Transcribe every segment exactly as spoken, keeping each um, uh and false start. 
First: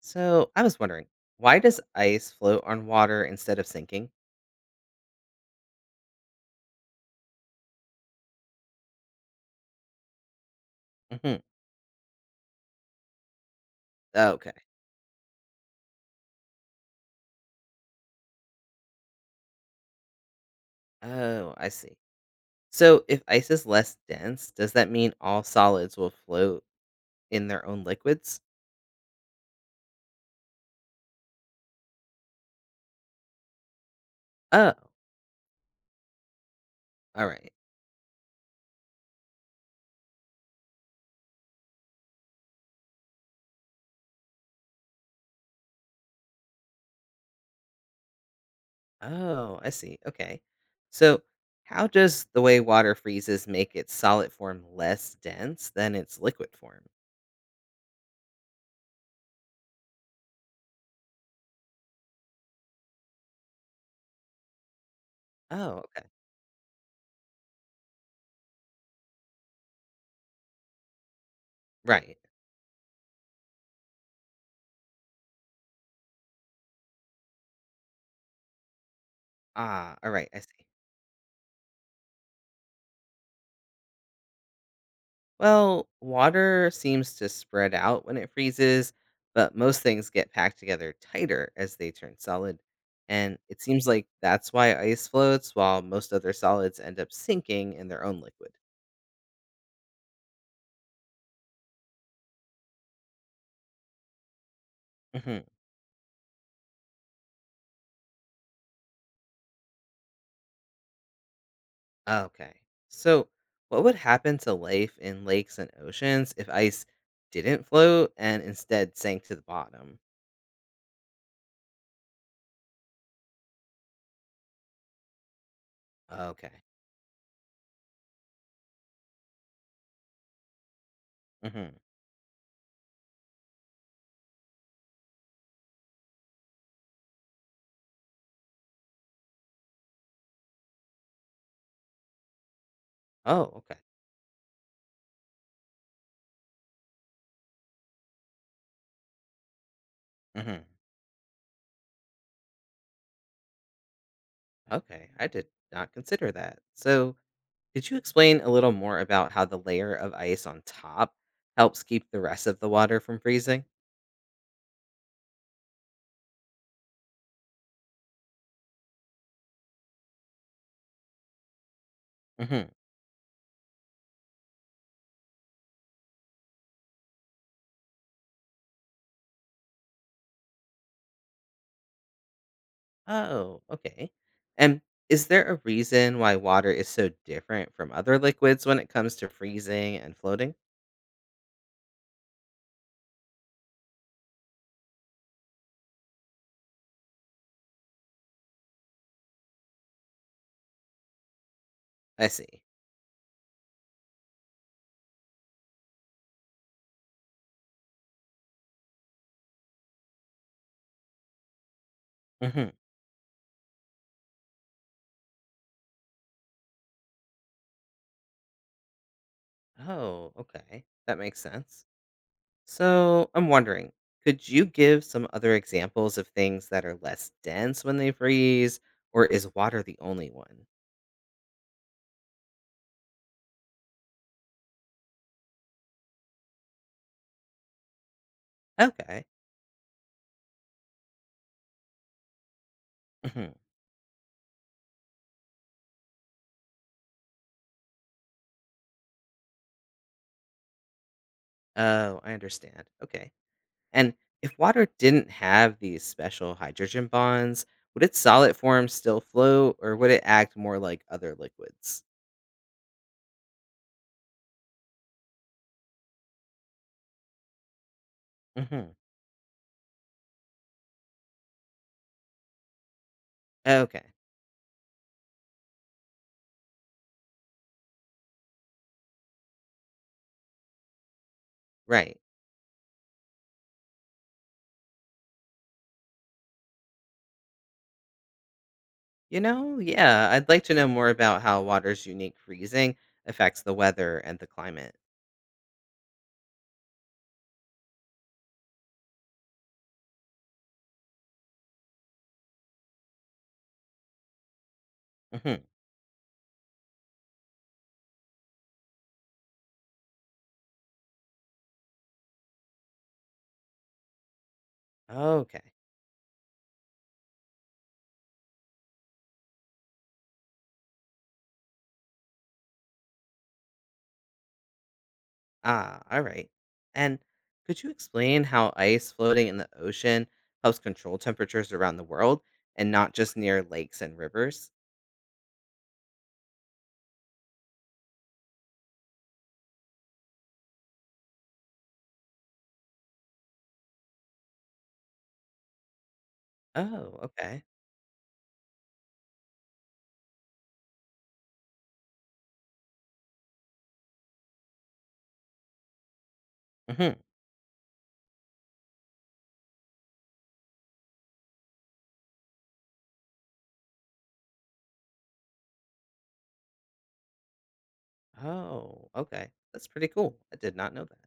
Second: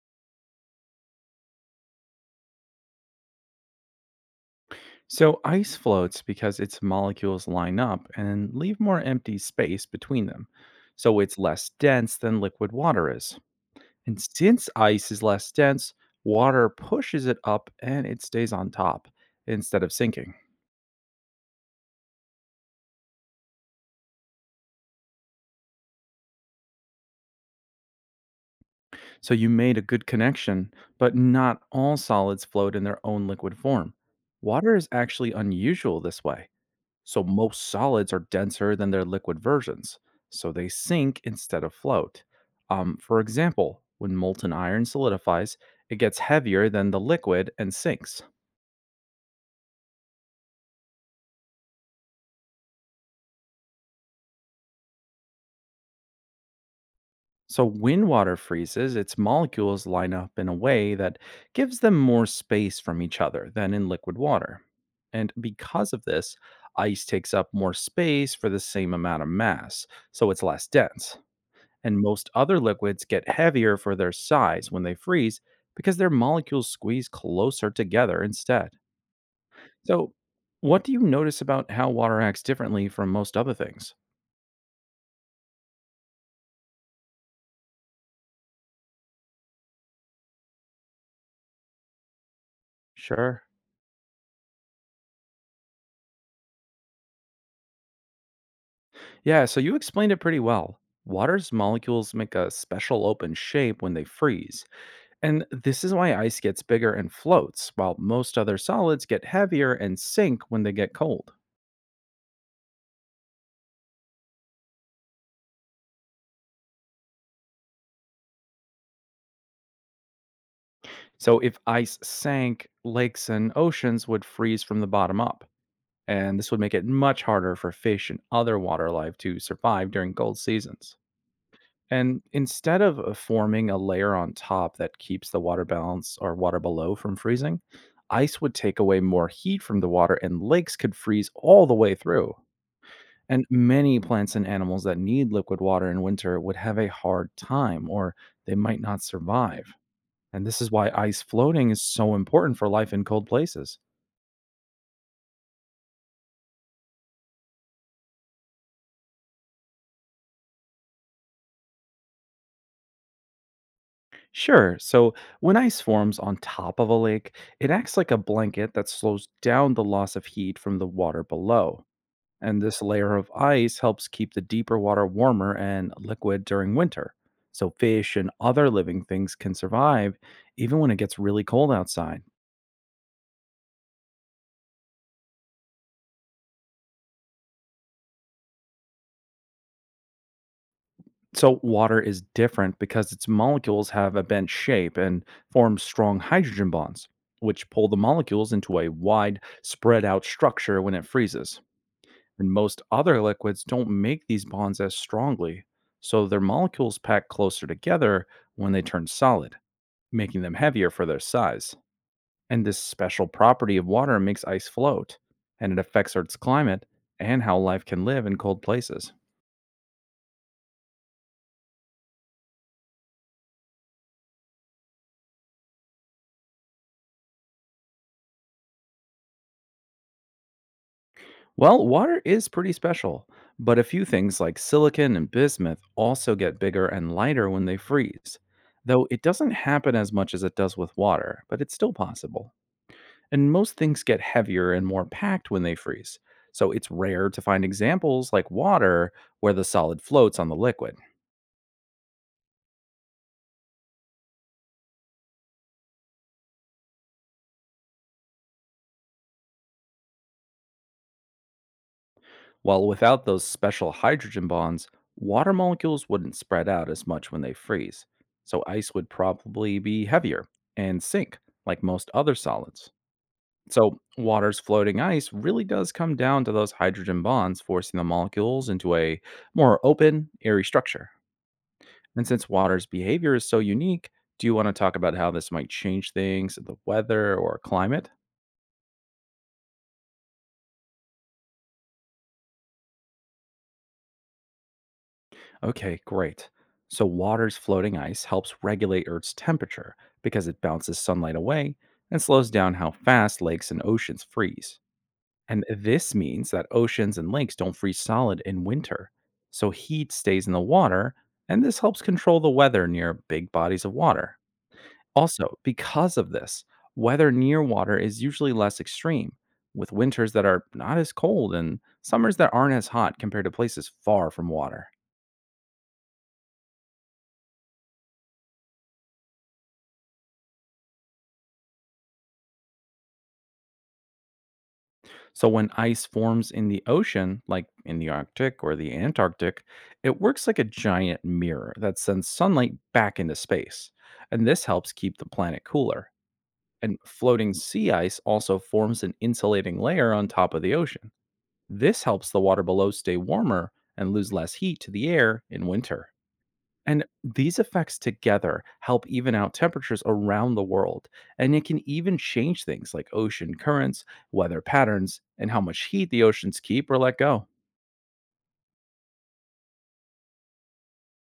So I was wondering, why does ice float on water instead of sinking? So ice floats because its molecules line up and leave more empty space between them. So it's Hmm. less dense than liquid water is. And Okay. since ice is less dense, water pushes it up and it stays on top instead of sinking. Oh, I see. So if ice is less dense, does that mean all solids will float in their own liquids? So you made a good connection, but not all solids float in their own liquid form. Oh, Water is actually unusual this way. So all right. most solids are denser than their liquid versions, so they sink instead of float. Um, for example, when molten iron solidifies, it gets heavier than the liquid and sinks. Oh, I see. Okay. So how does the way water freezes make its solid form less dense than its liquid form? So when water freezes, its molecules line up in a way that gives them more space from each other than in liquid water. And Oh, because of okay. this, ice takes up more space for the same amount of mass, so it's less dense. And Right. most other liquids get heavier for their size when they freeze because their molecules squeeze closer together instead. Ah, all So, right. I see. what do you notice about how water acts differently from most other things? Well, water seems to spread out when it freezes, but most things get packed together tighter as they turn solid. And Sure. it seems like that's why ice floats, while most other solids end up sinking in their own liquid. Yeah, so you explained it pretty well. Water's molecules make a special open shape when they freeze. Hmm. And this is why ice gets bigger and floats, while most other solids get heavier and sink when they get cold. Okay. So, what would happen to life in lakes and oceans if ice didn't float and instead sank to the bottom? So, if ice sank, lakes and oceans would freeze from the bottom up. And this would Okay. make it much harder for fish and other water life to survive during cold seasons. Hmm. And instead of uh, forming a layer on top that keeps the water balance or water below from freezing, ice would take away more heat from the water and lakes could freeze all the way through. And Oh, okay. many plants and animals that need liquid water in winter would have a hard time or they might not survive. And this Hmm. is why ice floating is so important for life in cold places. Okay. I did not consider that. So, could you explain a little more about how the layer of ice on top helps keep the rest of the water from freezing? Sure. So when ice forms on top of a lake, it acts like a blanket that slows down the loss of heat from the water below. And Hmm. this layer of ice helps keep the deeper water warmer and liquid during winter. So fish and other living things can survive even when it gets really cold outside. Oh, okay. And is there a reason why water is so different from other liquids when it comes to freezing and floating? So water is different because its molecules have a bent shape and form strong hydrogen bonds, which pull the molecules into a wide, spread out structure when it freezes. I And see. most other liquids don't make these bonds as strongly, so their molecules pack closer together when they turn solid, making them heavier for their size. And Hmm. this special property of water makes ice float, and it affects Earth's climate and how life can live in cold places. Oh, okay. That makes sense. So I'm wondering, could you give some other examples of things that are less dense when they freeze, or is water the only one? Well, water is pretty special, but a few things like silicon and bismuth also get bigger and lighter when they freeze, though it Okay. doesn't happen as much as it does with water, but it's still possible. And Hmm. most things get heavier and more packed when they freeze, so it's rare to find examples like water where the solid floats on the liquid. Oh, I understand. Okay. And if water didn't have these special hydrogen bonds, would its solid form still float or would it act more like other liquids? While without those special hydrogen bonds, water molecules wouldn't spread out as much when they freeze, so ice Hmm. would probably be heavier and sink like most other solids. So, Okay, water's floating ice really does come down to those hydrogen bonds forcing the molecules into a more open, airy structure. right. And since water's behavior is so unique, do you want to talk about how this might change things, the weather or climate? You know, yeah, I'd like to know more about how water's unique freezing affects the weather and the climate. Okay, great. So, water's floating ice helps regulate Earth's temperature because it bounces sunlight away and slows down how fast lakes and oceans freeze. Hmm. And this means that oceans and lakes don't freeze solid in winter. So, heat stays in the water, and this helps control the weather near big bodies of water. Also, Okay. because of this, weather near water is usually less extreme, with winters that are not as cold and summers that aren't as hot compared to places far from water. Ah, all right. And could you explain how ice floating in the ocean helps control temperatures around the world and not just near lakes and rivers? So, when ice forms in the ocean, like in the Arctic or the Antarctic, it works like a giant mirror that sends sunlight back into space. And this helps keep the planet cooler. And Oh, floating okay. sea ice also forms an insulating layer on top of the ocean. This helps the water below stay warmer and lose less heat to the air in winter. And Hmm. these effects together help even out temperatures around the world. And it can even change things like ocean currents, weather patterns, and how much heat the oceans keep or let go. Oh, okay. That's pretty cool. I did not know that.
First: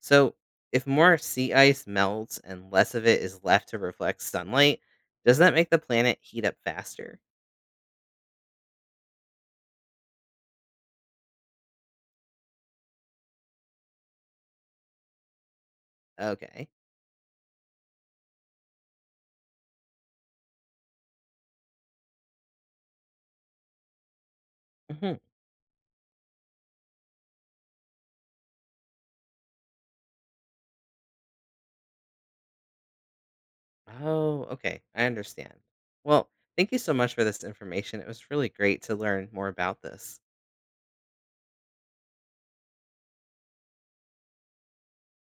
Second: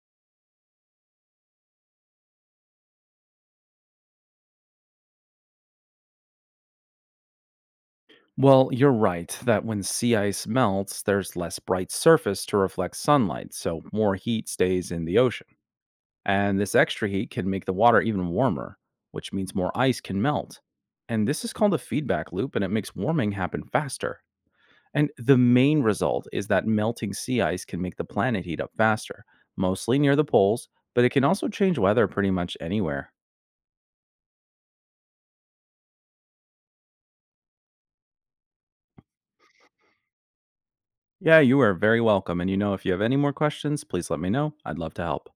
So, if more sea ice melts and less of it is left to reflect sunlight, does that make the planet heat up faster? Well, you're right that when sea ice melts, there's less bright surface to reflect sunlight, so more heat stays in the ocean. And Okay. this extra heat can make the water even warmer, which means more ice can melt. And this is called a feedback loop, and it makes warming happen faster. And Hmm. the main result is that melting sea ice can make the planet heat up faster, mostly near the poles, but it can also change weather pretty much anywhere. Oh, okay. I understand. Well, thank you so much for this information. It was really great to learn more about this. Yeah, you are very welcome. And you know, if you have any more questions, please let me know. I'd love to help.